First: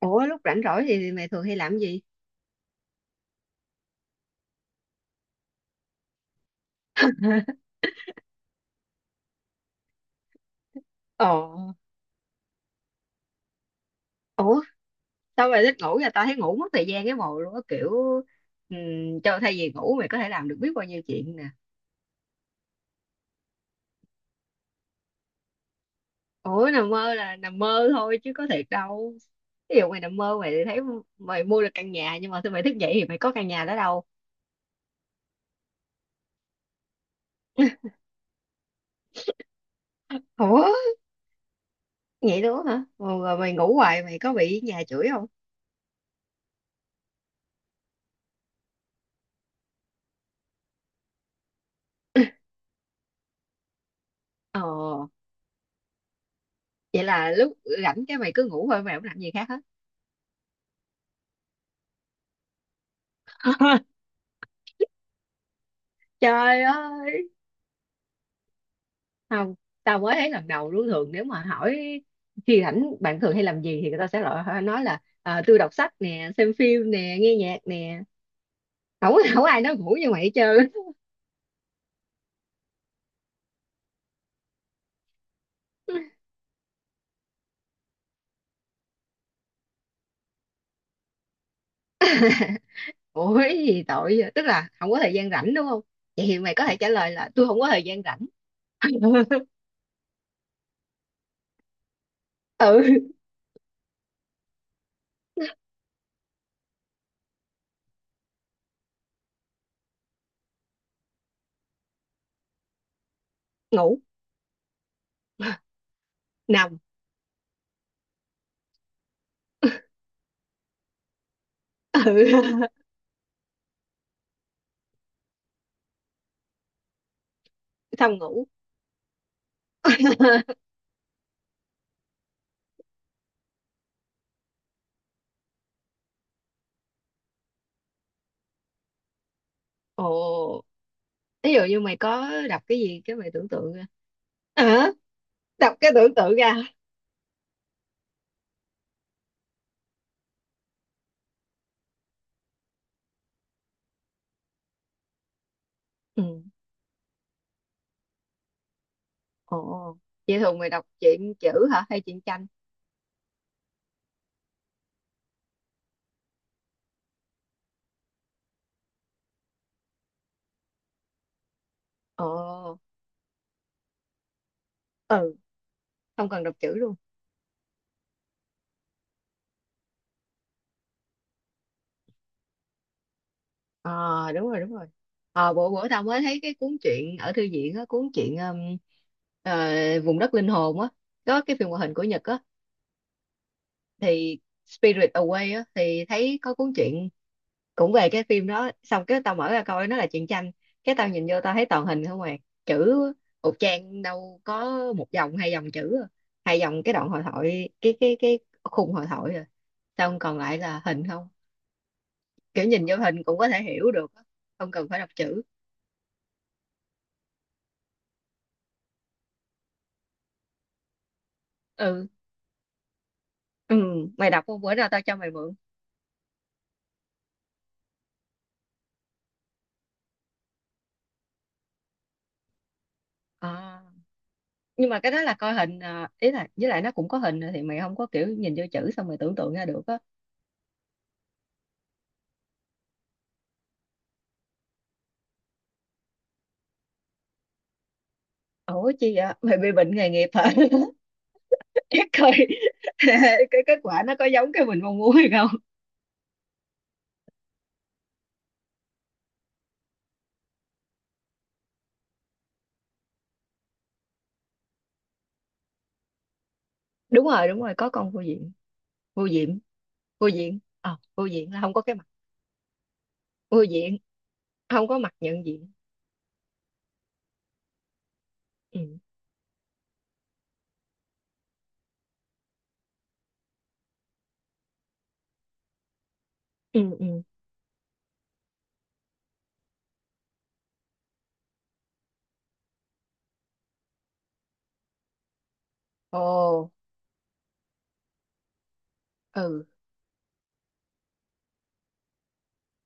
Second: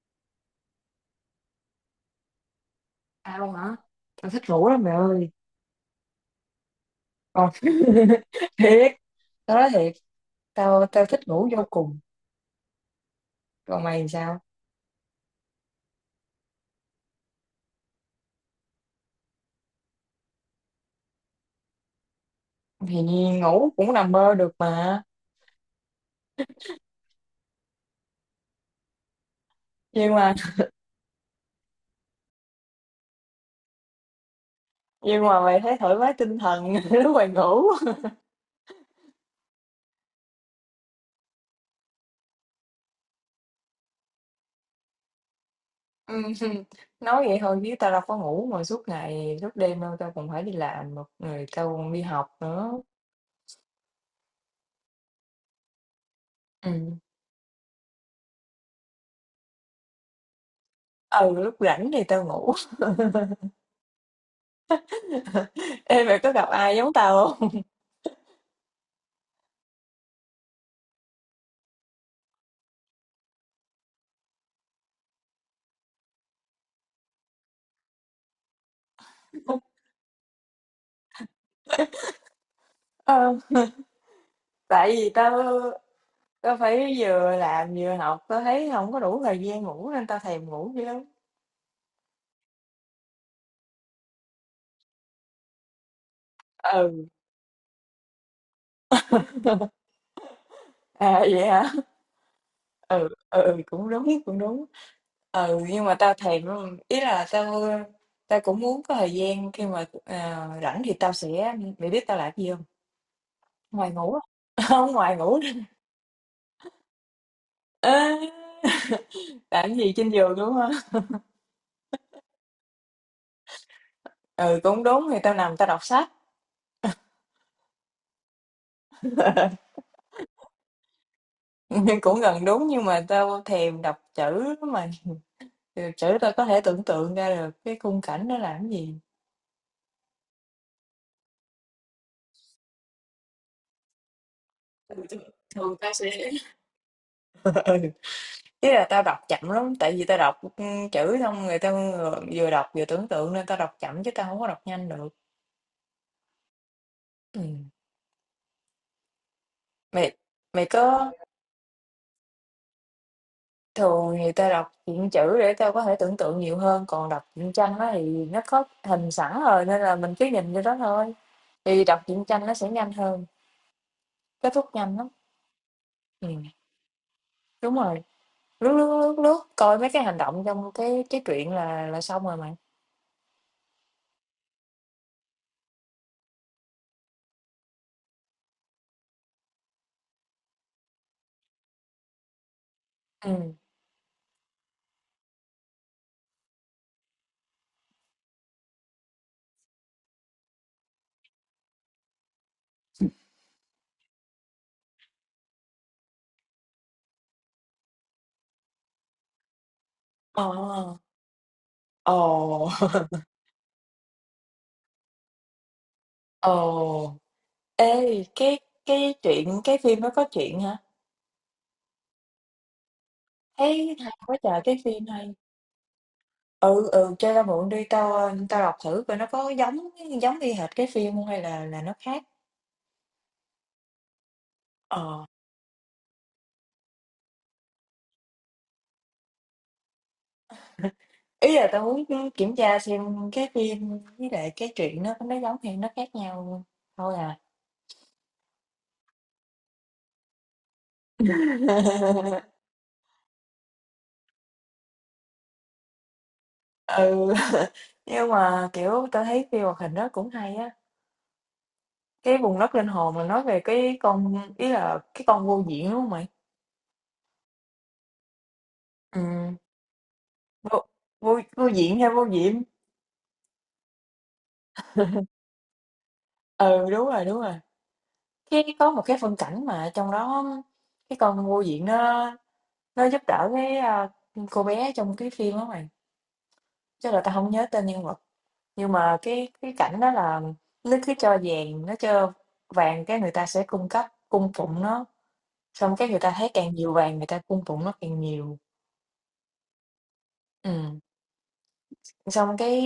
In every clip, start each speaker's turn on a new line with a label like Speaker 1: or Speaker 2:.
Speaker 1: Ủa lúc rảnh rỗi thì mày thường hay làm gì?
Speaker 2: Tao hả? Tao thích ngủ lắm mẹ ơi. Còn thiệt, tao nói thiệt, tao tao thích ngủ
Speaker 1: Ồ,
Speaker 2: vô cùng. Còn mày thì sao?
Speaker 1: ủa sao mày thích ngủ vậy? Tao thấy ngủ mất thời gian cái mồ luôn á kiểu cho thay vì ngủ mày có thể làm được biết bao nhiêu chuyện nè.
Speaker 2: Thì ngủ cũng nằm mơ được mà.
Speaker 1: Ủa nằm mơ là nằm mơ thôi chứ có thiệt đâu. Ví dụ mày
Speaker 2: Nhưng
Speaker 1: nằm
Speaker 2: mà
Speaker 1: mơ mày thấy mày mua được căn nhà, nhưng mà khi mày thức dậy thì mày có căn nhà đó đâu.
Speaker 2: nhưng mà mày thấy thoải mái tinh thần lúc mày ngủ.
Speaker 1: Ủa vậy luôn hả? Ồ, rồi mày ngủ hoài mày có bị nhà chửi không?
Speaker 2: Ừ, nói vậy thôi chứ tao đâu có ngủ mà suốt ngày suốt đêm đâu tao còn phải đi làm một người tao còn đi học nữa.
Speaker 1: Ồ,
Speaker 2: Ừ.
Speaker 1: vậy là lúc rảnh cái mày cứ ngủ thôi, mày không làm gì khác hết.
Speaker 2: Ừ, lúc rảnh thì tao ngủ. Ê, mày có gặp
Speaker 1: Trời
Speaker 2: ai giống tao
Speaker 1: ơi,
Speaker 2: không?
Speaker 1: không, tao mới thấy lần đầu luôn. Thường nếu mà hỏi khi rảnh bạn thường hay làm gì thì người ta sẽ loại nói là à, tôi đọc sách nè, xem phim nè, nghe nhạc nè, không có không có ai nói ngủ như mày hết trơn.
Speaker 2: Ờ, tại vì tao Tao phải vừa làm vừa học, tao thấy không có đủ thời gian ngủ nên tao thèm ngủ dữ lắm.
Speaker 1: Ủa cái gì tội vậy? Tức là không có thời gian rảnh đúng không, vậy thì mày có thể trả
Speaker 2: Ừ,
Speaker 1: lời là tôi không có thời gian rảnh.
Speaker 2: à, vậy hả?
Speaker 1: Ừ.
Speaker 2: Ừ, ừ, ừ, cũng đúng, cũng đúng. Ừ, nhưng mà tao thèm lắm. Ý là tao tao cũng muốn có thời gian khi mà rảnh thì tao sẽ mày biết tao làm gì không? Ngoài
Speaker 1: Ngủ.
Speaker 2: ngủ á. Không, ngoài ngủ.
Speaker 1: Nằm.
Speaker 2: À, làm gì trên giường đúng không?
Speaker 1: Ừ.
Speaker 2: Ừ, cũng đúng thì tao nằm tao đọc sách.
Speaker 1: Xong ngủ.
Speaker 2: Nhưng cũng gần đúng nhưng mà tao thèm đọc chữ lắm mày. Ừ, chữ tao có thể tưởng tượng ra được cái khung cảnh nó làm cái gì.
Speaker 1: Ồ, ví dụ như mày có đọc cái gì cái mày tưởng tượng ra hả?
Speaker 2: Ừ, thường
Speaker 1: Đọc
Speaker 2: thường
Speaker 1: cái
Speaker 2: tao
Speaker 1: tưởng
Speaker 2: sẽ
Speaker 1: tượng ra.
Speaker 2: ừ. Chứ là tao đọc chậm lắm tại vì tao đọc chữ xong người ta vừa vừa đọc vừa tưởng tượng nên tao đọc chậm chứ tao không có đọc nhanh được
Speaker 1: Ừ.
Speaker 2: ừ.
Speaker 1: Ồ,
Speaker 2: mày
Speaker 1: vậy thường
Speaker 2: mày
Speaker 1: mày đọc
Speaker 2: có
Speaker 1: truyện chữ hả hay truyện tranh?
Speaker 2: thường thì tao đọc truyện chữ để tao có thể tưởng tượng nhiều hơn còn đọc truyện tranh đó thì nó có hình sẵn rồi nên là mình cứ nhìn vô đó thôi thì đọc truyện tranh nó sẽ
Speaker 1: Ồ,
Speaker 2: nhanh hơn kết thúc nhanh lắm
Speaker 1: ừ,
Speaker 2: ừ.
Speaker 1: không cần đọc chữ luôn.
Speaker 2: Đúng rồi lướt lướt lướt lướt coi mấy cái hành động trong cái truyện là xong rồi mày
Speaker 1: Ờ, đúng rồi, đúng rồi. Ờ, bữa bữa tao mới thấy cái cuốn truyện ở thư viện á, cuốn truyện ờ, Vùng đất linh hồn á, có cái phim hoạt hình của Nhật á,
Speaker 2: ừ.
Speaker 1: thì Spirit Away á, thì thấy có cuốn truyện cũng về cái phim đó. Xong cái tao mở ra coi, nó là truyện tranh. Cái tao nhìn vô tao thấy toàn hình không à, chữ một trang đâu có một dòng hai dòng chữ, à. Hai dòng cái đoạn hội thoại, cái khung hội thoại à, xong còn
Speaker 2: Ờ.
Speaker 1: lại là hình không. Kiểu
Speaker 2: Ồ.
Speaker 1: nhìn vô hình cũng có thể hiểu được á, không cần phải đọc chữ.
Speaker 2: Ồ, ê, cái chuyện cái phim nó có chuyện hả?
Speaker 1: Ừ ừ,
Speaker 2: Thấy hay
Speaker 1: mày
Speaker 2: quá
Speaker 1: đọc
Speaker 2: trời
Speaker 1: không, bữa
Speaker 2: cái
Speaker 1: nào tao
Speaker 2: phim
Speaker 1: cho mày
Speaker 2: hay.
Speaker 1: mượn.
Speaker 2: Ừ ừ, cho tao mượn đi tao tao đọc thử coi nó có giống giống y hệt cái phim không hay là nó khác.
Speaker 1: À, nhưng mà cái đó
Speaker 2: Ờ,
Speaker 1: là coi hình à, ý là với lại nó cũng có hình rồi thì mày không có kiểu nhìn vô chữ xong mày tưởng tượng ra được á.
Speaker 2: ý là tao muốn kiểm tra xem cái phim với lại cái chuyện nó giống hay nó khác nhau thôi à.
Speaker 1: Ủa chi vậy, mày bị bệnh nghề nghiệp hả? Chắc coi cái kết quả nó có giống cái mình mong muốn hay không.
Speaker 2: ừ nhưng mà kiểu tao thấy phim hoạt hình đó cũng hay á cái vùng đất linh hồn mà nói về cái con ý là cái con vô diện đúng không mày
Speaker 1: Đúng rồi, đúng rồi, có con vô diện.
Speaker 2: ừ
Speaker 1: Vô diện. Vô diện,
Speaker 2: vô
Speaker 1: ờ, vô
Speaker 2: vô
Speaker 1: diện là
Speaker 2: vô
Speaker 1: không có cái
Speaker 2: diện
Speaker 1: mặt.
Speaker 2: hay vô diệm
Speaker 1: Vô diện, không có mặt nhận diện.
Speaker 2: ừ đúng rồi cái
Speaker 1: Ừ
Speaker 2: có một cái phân cảnh mà trong đó cái con vô diện nó giúp đỡ cái cô bé trong cái phim đó mày
Speaker 1: ừ
Speaker 2: chắc là
Speaker 1: ừ.
Speaker 2: tao không nhớ tên nhân vật nhưng mà cái cảnh đó là nó cứ cho vàng nó cho vàng cái người ta sẽ cung cấp cung phụng nó xong cái người ta thấy
Speaker 1: Ồ.
Speaker 2: càng nhiều vàng người ta cung phụng nó càng nhiều
Speaker 1: Ừ.
Speaker 2: ừ. Xong cái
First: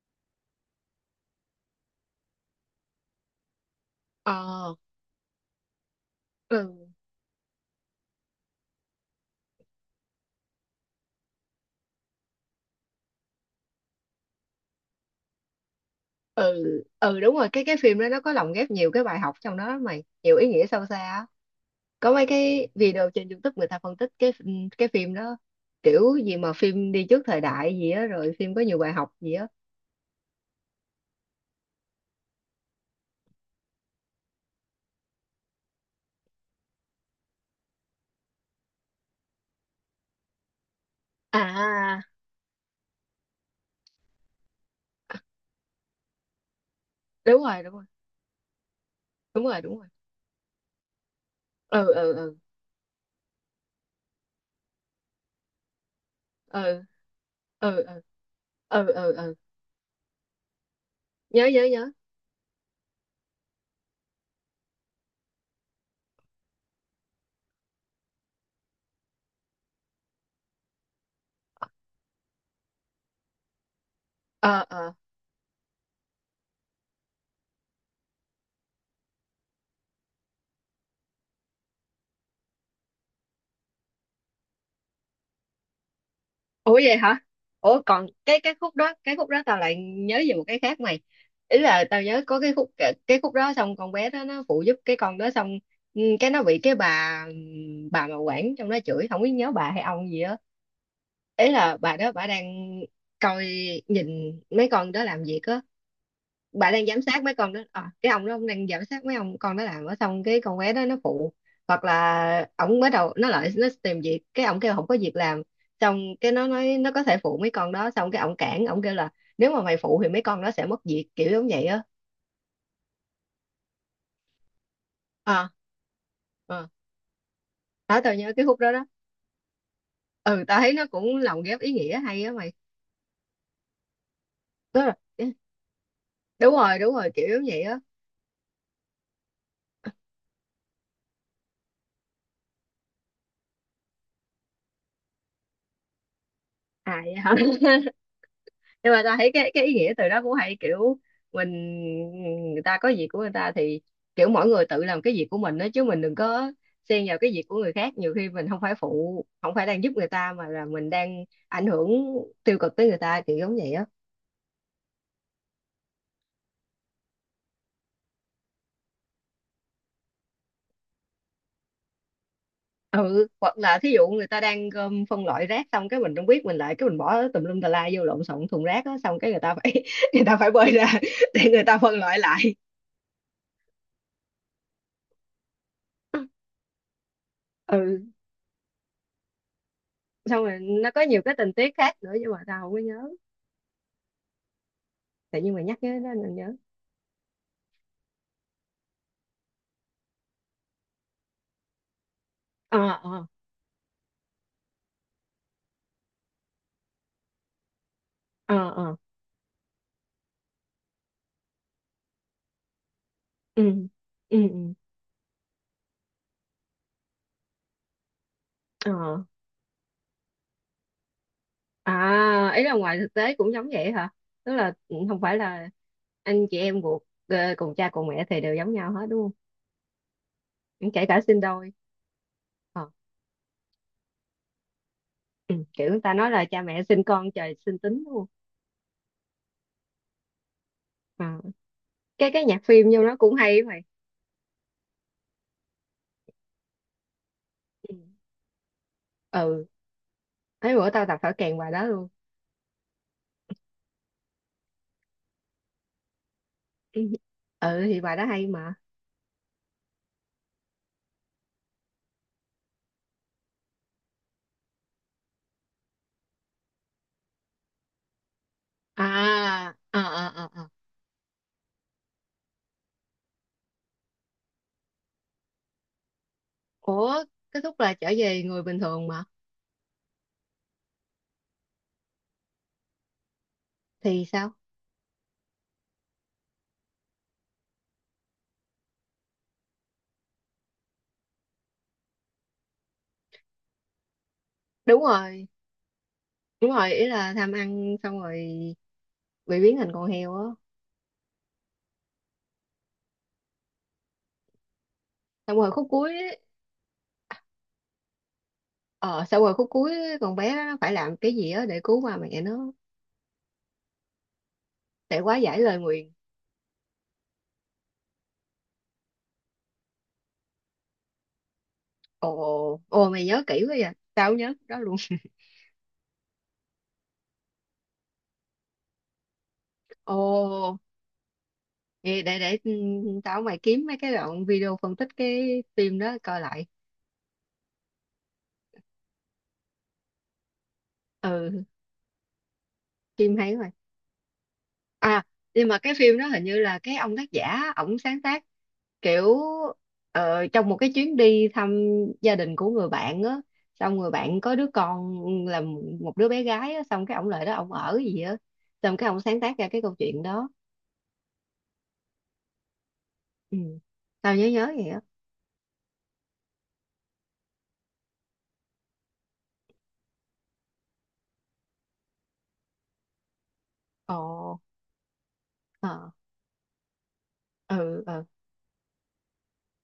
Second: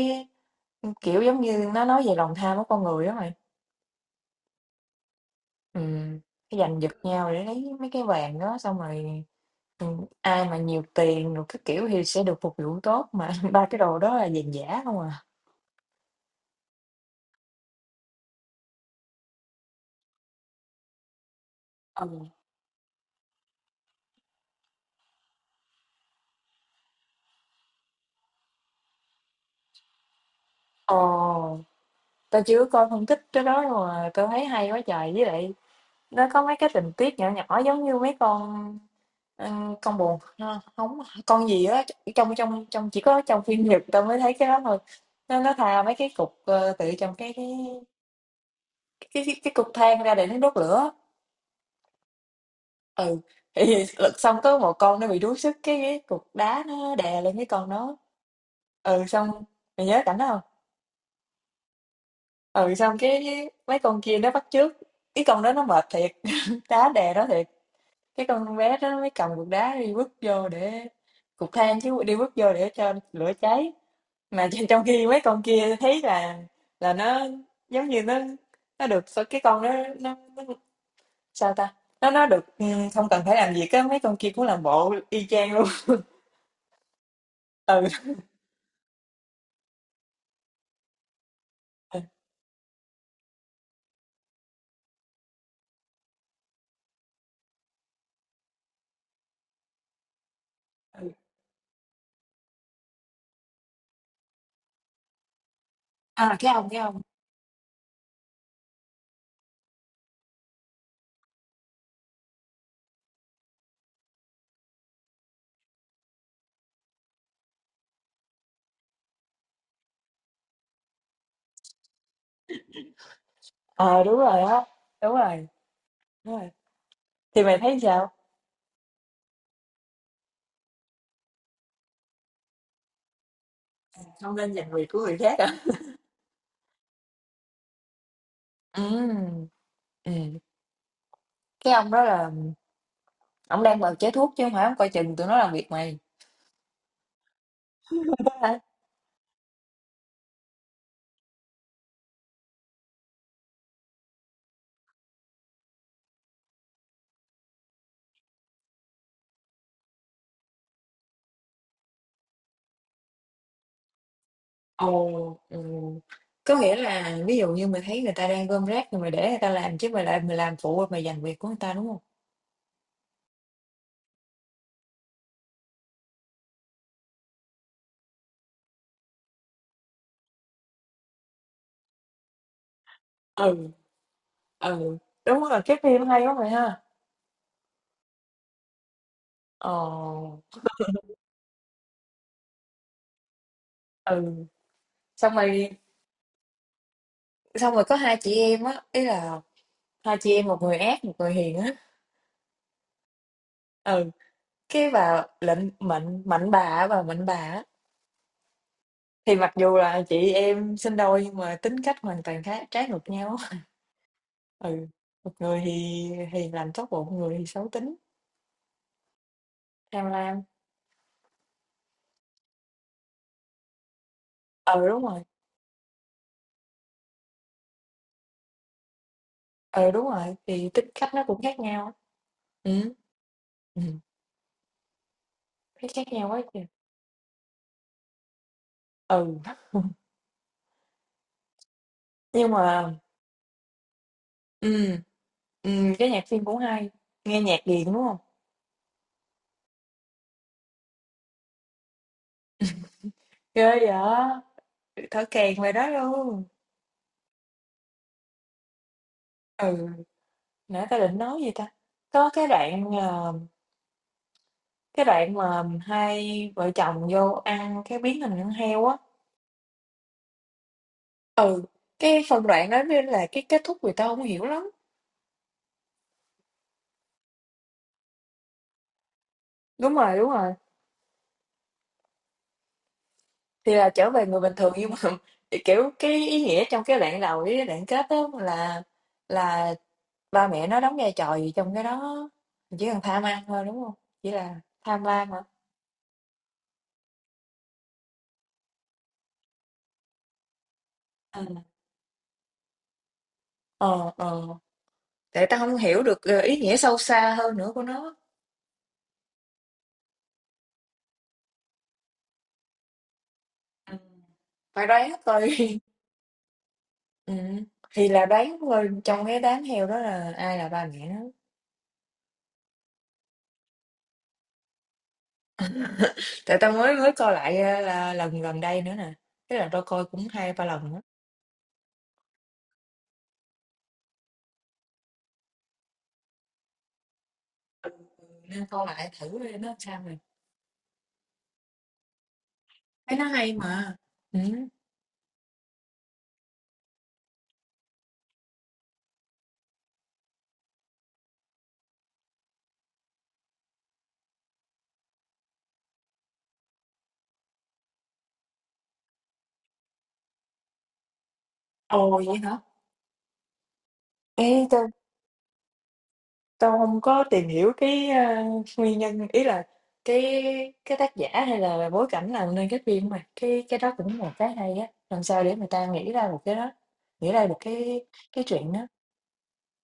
Speaker 2: kiểu giống như nó nói về lòng tham của con người đó mày.
Speaker 1: Ờ.
Speaker 2: Ừm,
Speaker 1: Ừ
Speaker 2: cái giành giật nhau để lấy mấy cái vàng đó xong rồi, ai mà nhiều tiền rồi cái kiểu thì sẽ được phục vụ tốt, mà ba cái đồ đó là vàng giả không à.
Speaker 1: ừ ừ. Đúng rồi, cái phim đó nó có lồng ghép nhiều cái bài học trong đó lắm mày, nhiều ý nghĩa sâu xa á. Có mấy
Speaker 2: Ừ.
Speaker 1: cái video trên YouTube người ta phân tích cái cái phim đó, kiểu gì mà phim đi trước thời đại gì á, rồi phim có nhiều bài học gì á.
Speaker 2: Ồ, tao chưa coi phân tích cái đó mà tao thấy hay quá trời, với lại nó có mấy cái tình tiết nhỏ nhỏ giống như mấy con, ờ, con bồ ha, không con gì á,
Speaker 1: À,
Speaker 2: trong trong trong chỉ có trong phim Nhật tao mới thấy cái đó thôi. Nó thà mấy cái cục, tự trong cái
Speaker 1: đúng
Speaker 2: cái
Speaker 1: rồi, đúng rồi,
Speaker 2: cái cái
Speaker 1: đúng
Speaker 2: cái
Speaker 1: rồi,
Speaker 2: cục
Speaker 1: đúng rồi.
Speaker 2: than ra để nó đốt lửa
Speaker 1: Ừ ừ ừ.
Speaker 2: ừ thì lật xong có một con nó bị đuối sức cái cục đá
Speaker 1: Ừ
Speaker 2: nó đè lên cái con
Speaker 1: ừ
Speaker 2: nó
Speaker 1: ừ ừ
Speaker 2: ừ
Speaker 1: ừ
Speaker 2: xong
Speaker 1: ừ.
Speaker 2: mày nhớ cảnh đó không
Speaker 1: Nhớ, nhớ, nhớ.
Speaker 2: ừ xong cái mấy con kia nó bắt chước cái con đó nó mệt thiệt đá đè đó thiệt cái con bé đó nó mới cầm cục đá đi bước vô để cục than chứ đi bước vô để cho lửa cháy mà
Speaker 1: Ờ
Speaker 2: trong trong
Speaker 1: ờ.
Speaker 2: khi mấy con kia thấy là nó giống như nó được sao cái con đó nó sao ta nó được không cần phải làm gì cái mấy con kia cũng làm bộ y chang luôn.
Speaker 1: Ủa vậy hả? Ủa
Speaker 2: Ừ.
Speaker 1: còn cái khúc đó tao lại nhớ về một cái khác mày. Ý là tao nhớ có cái khúc đó xong con bé đó nó phụ giúp cái con đó, xong ừ, cái nó bị cái bà mà quản trong đó chửi, không biết nhớ bà hay ông gì á.
Speaker 2: Ừ.
Speaker 1: Ý là bà đó bà đang coi, nhìn mấy con đó làm việc á,
Speaker 2: À,
Speaker 1: bà
Speaker 2: cái
Speaker 1: đang
Speaker 2: ông.
Speaker 1: giám sát mấy con đó à, cái ông đó ông đang giám sát mấy ông con đó làm ở, xong cái con bé đó nó phụ, hoặc là ổng bắt đầu nó lại nó tìm việc cái ổng kêu không có việc làm. Xong cái nó nói nó có thể phụ mấy con đó, xong cái ổng cản ổng kêu là nếu mà mày phụ thì mấy con đó sẽ mất việc, kiểu giống vậy á.
Speaker 2: Ờ, đúng rồi á. Đúng rồi,
Speaker 1: Ờ,
Speaker 2: đúng rồi.
Speaker 1: à.
Speaker 2: Thì mày thấy
Speaker 1: Đó
Speaker 2: sao?
Speaker 1: tao nhớ cái khúc đó đó. Ừ, tao thấy nó cũng lồng ghép ý nghĩa hay á mày.
Speaker 2: Không nên giành
Speaker 1: Tức
Speaker 2: việc
Speaker 1: là-
Speaker 2: của người khác à?
Speaker 1: đúng rồi, đúng rồi, kiểu giống vậy á.
Speaker 2: Ừm, ừm. Cái ông đó là ông đang bào chế thuốc chứ không phải ông coi chừng tụi nó làm việc mày.
Speaker 1: À, vậy hả?
Speaker 2: Đúng.
Speaker 1: Nhưng mà ta thấy cái ý nghĩa từ đó cũng hay, kiểu mình, người ta có việc của người ta thì kiểu mỗi người tự làm cái việc của mình đó, chứ mình đừng có xen vào cái việc của người khác. Nhiều khi mình không phải phụ, không phải đang giúp người ta, mà là mình đang ảnh hưởng tiêu cực tới người ta, kiểu giống vậy á.
Speaker 2: Ồ, ừ. Có nghĩa là ví dụ như mày thấy người ta đang gom rác thì mày để người ta làm chứ mày lại mày làm phụ rồi mày giành việc của người ta đúng không?
Speaker 1: Ừ, hoặc là thí dụ người ta đang gom phân loại rác, xong cái mình không biết mình lại cái mình bỏ tùm lum tà la vô lộn xộn thùng rác á, xong cái người ta phải người ta phải bơi ra để người ta phân loại lại.
Speaker 2: Ừ, ừ. Đúng rồi, cái phim hay quá mày ha.
Speaker 1: Ừ,
Speaker 2: Ồ,
Speaker 1: xong rồi nó có nhiều cái tình tiết khác nữa nhưng mà tao không có nhớ,
Speaker 2: ừ. xong
Speaker 1: tự nhiên mà
Speaker 2: rồi
Speaker 1: nhắc cái đó mình nhớ.
Speaker 2: xong rồi có hai chị em á, ý là hai chị em một người ác một người hiền á.
Speaker 1: Ờ ờ
Speaker 2: Ừ cái bà lệnh mạnh mạnh bà á, bà mạnh bà á,
Speaker 1: ờ ờ.
Speaker 2: thì mặc dù là chị em sinh đôi nhưng mà tính cách hoàn toàn khác trái ngược nhau.
Speaker 1: Ừ ừ ừ.
Speaker 2: Ừ một người thì làm tốt bụng một người thì xấu tính
Speaker 1: Ờ.
Speaker 2: tham lam
Speaker 1: À, ý là ngoài thực tế cũng giống vậy hả, tức là
Speaker 2: ừ
Speaker 1: ừ,
Speaker 2: đúng rồi
Speaker 1: không phải là anh chị em ruột, ờ, cùng cha cùng mẹ thì đều giống nhau hết đúng
Speaker 2: ừ đúng rồi thì tính
Speaker 1: không, kể
Speaker 2: cách
Speaker 1: cả
Speaker 2: nó
Speaker 1: sinh
Speaker 2: cũng khác
Speaker 1: đôi.
Speaker 2: nhau
Speaker 1: Ờ.
Speaker 2: ừ ừ
Speaker 1: Ừ.
Speaker 2: thấy
Speaker 1: Kiểu người
Speaker 2: khác
Speaker 1: ta
Speaker 2: nhau
Speaker 1: nói
Speaker 2: quá
Speaker 1: là
Speaker 2: kìa
Speaker 1: cha mẹ sinh con trời sinh tính đúng không.
Speaker 2: ừ
Speaker 1: Ờ. Cái
Speaker 2: nhưng
Speaker 1: nhạc phim
Speaker 2: mà
Speaker 1: vô nó cũng hay á mày.
Speaker 2: ừ ừ cái nhạc phim cũng hay nghe nhạc gì đúng
Speaker 1: Ừ.
Speaker 2: không
Speaker 1: Ừ. Mấy bữa tao tập thở kèn bài đó luôn.
Speaker 2: ghê vậy thở kèn về đó luôn
Speaker 1: Ừ. Ừ, thì bài đó hay mà.
Speaker 2: ừ nãy ta định nói gì ta có cái đoạn cái đoạn mà hai vợ chồng vô ăn cái biến hình con heo á.
Speaker 1: À à à à à.
Speaker 2: Ừ, cái phần đoạn đó mới là cái kết thúc người ta không hiểu lắm.
Speaker 1: Ủa kết thúc là trở về người bình thường mà.
Speaker 2: Đúng rồi, đúng rồi. Thì là trở
Speaker 1: Thì
Speaker 2: về người
Speaker 1: sao?
Speaker 2: bình thường nhưng mà kiểu cái ý nghĩa trong cái đoạn đầu với cái đoạn kết đó là ba mẹ nó đóng vai trò gì trong cái đó. Chỉ cần tham ăn thôi đúng không? Chỉ là
Speaker 1: Đúng
Speaker 2: tham lam hả?
Speaker 1: rồi, đúng rồi, ý là tham ăn xong rồi bị biến thành con heo á.
Speaker 2: Ừ. Ờ, ờ. Tại
Speaker 1: Xong
Speaker 2: ta
Speaker 1: rồi
Speaker 2: không
Speaker 1: khúc
Speaker 2: hiểu
Speaker 1: cuối
Speaker 2: được
Speaker 1: ấy,
Speaker 2: ý nghĩa sâu xa hơn nữa của nó.
Speaker 1: ờ, xong rồi khúc cuối ấy, con bé đó nó phải làm cái gì á để cứu ba mẹ nó,
Speaker 2: Ừ. Phải đoán
Speaker 1: để quá
Speaker 2: thôi.
Speaker 1: giải lời nguyền.
Speaker 2: Ừm, thì là đoán thôi, trong cái đám heo đó là ai là ba mẹ nó.
Speaker 1: Ồ ồ, mày nhớ kỹ quá vậy, tao không nhớ cái đó luôn.
Speaker 2: Tại tao mới mới coi lại, là lần gần đây nữa nè, tức là tao coi cũng hai ba
Speaker 1: Ồ,
Speaker 2: lần á,
Speaker 1: vậy để ừ, tao mày kiếm mấy cái đoạn video phân tích cái phim đó coi lại.
Speaker 2: nên coi lại thử coi nó sao rồi.
Speaker 1: Ừ.
Speaker 2: Thấy nó
Speaker 1: Phim
Speaker 2: hay
Speaker 1: hay mà.
Speaker 2: mà. Ừ.
Speaker 1: À, nhưng mà cái phim đó hình như là cái ông tác giả ổng sáng tác, kiểu ờ, trong một cái chuyến đi thăm gia đình của người bạn á, xong người bạn có đứa con là một đứa bé gái á, xong cái ổng lại đó ổng ở gì á, xong cái ổng sáng tác ra cái câu chuyện đó.
Speaker 2: Ồ, vậy hả?
Speaker 1: Ừ. Tao nhớ
Speaker 2: Ê,
Speaker 1: nhớ
Speaker 2: tao
Speaker 1: vậy á.
Speaker 2: tao không có tìm hiểu cái, nguyên nhân, ý là cái cái tác giả hay là bối cảnh làm nên cái phim mà, cái đó cũng một cái
Speaker 1: Ồ.
Speaker 2: hay á, làm sao để người ta
Speaker 1: Ờ.
Speaker 2: nghĩ ra một cái đó, nghĩ ra được
Speaker 1: Ừ
Speaker 2: cái
Speaker 1: ừ
Speaker 2: cái chuyện đó.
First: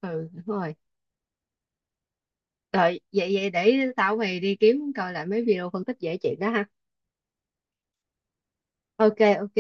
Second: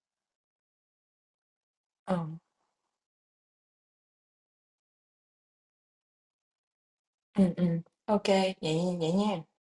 Speaker 1: ừ. Đúng rồi.
Speaker 2: Ờ,
Speaker 1: Rồi vậy vậy để tao mày đi kiếm coi lại mấy video phân tích về chuyện đó ha.
Speaker 2: ừ ô vậy vậy
Speaker 1: OK,
Speaker 2: nha.
Speaker 1: OK.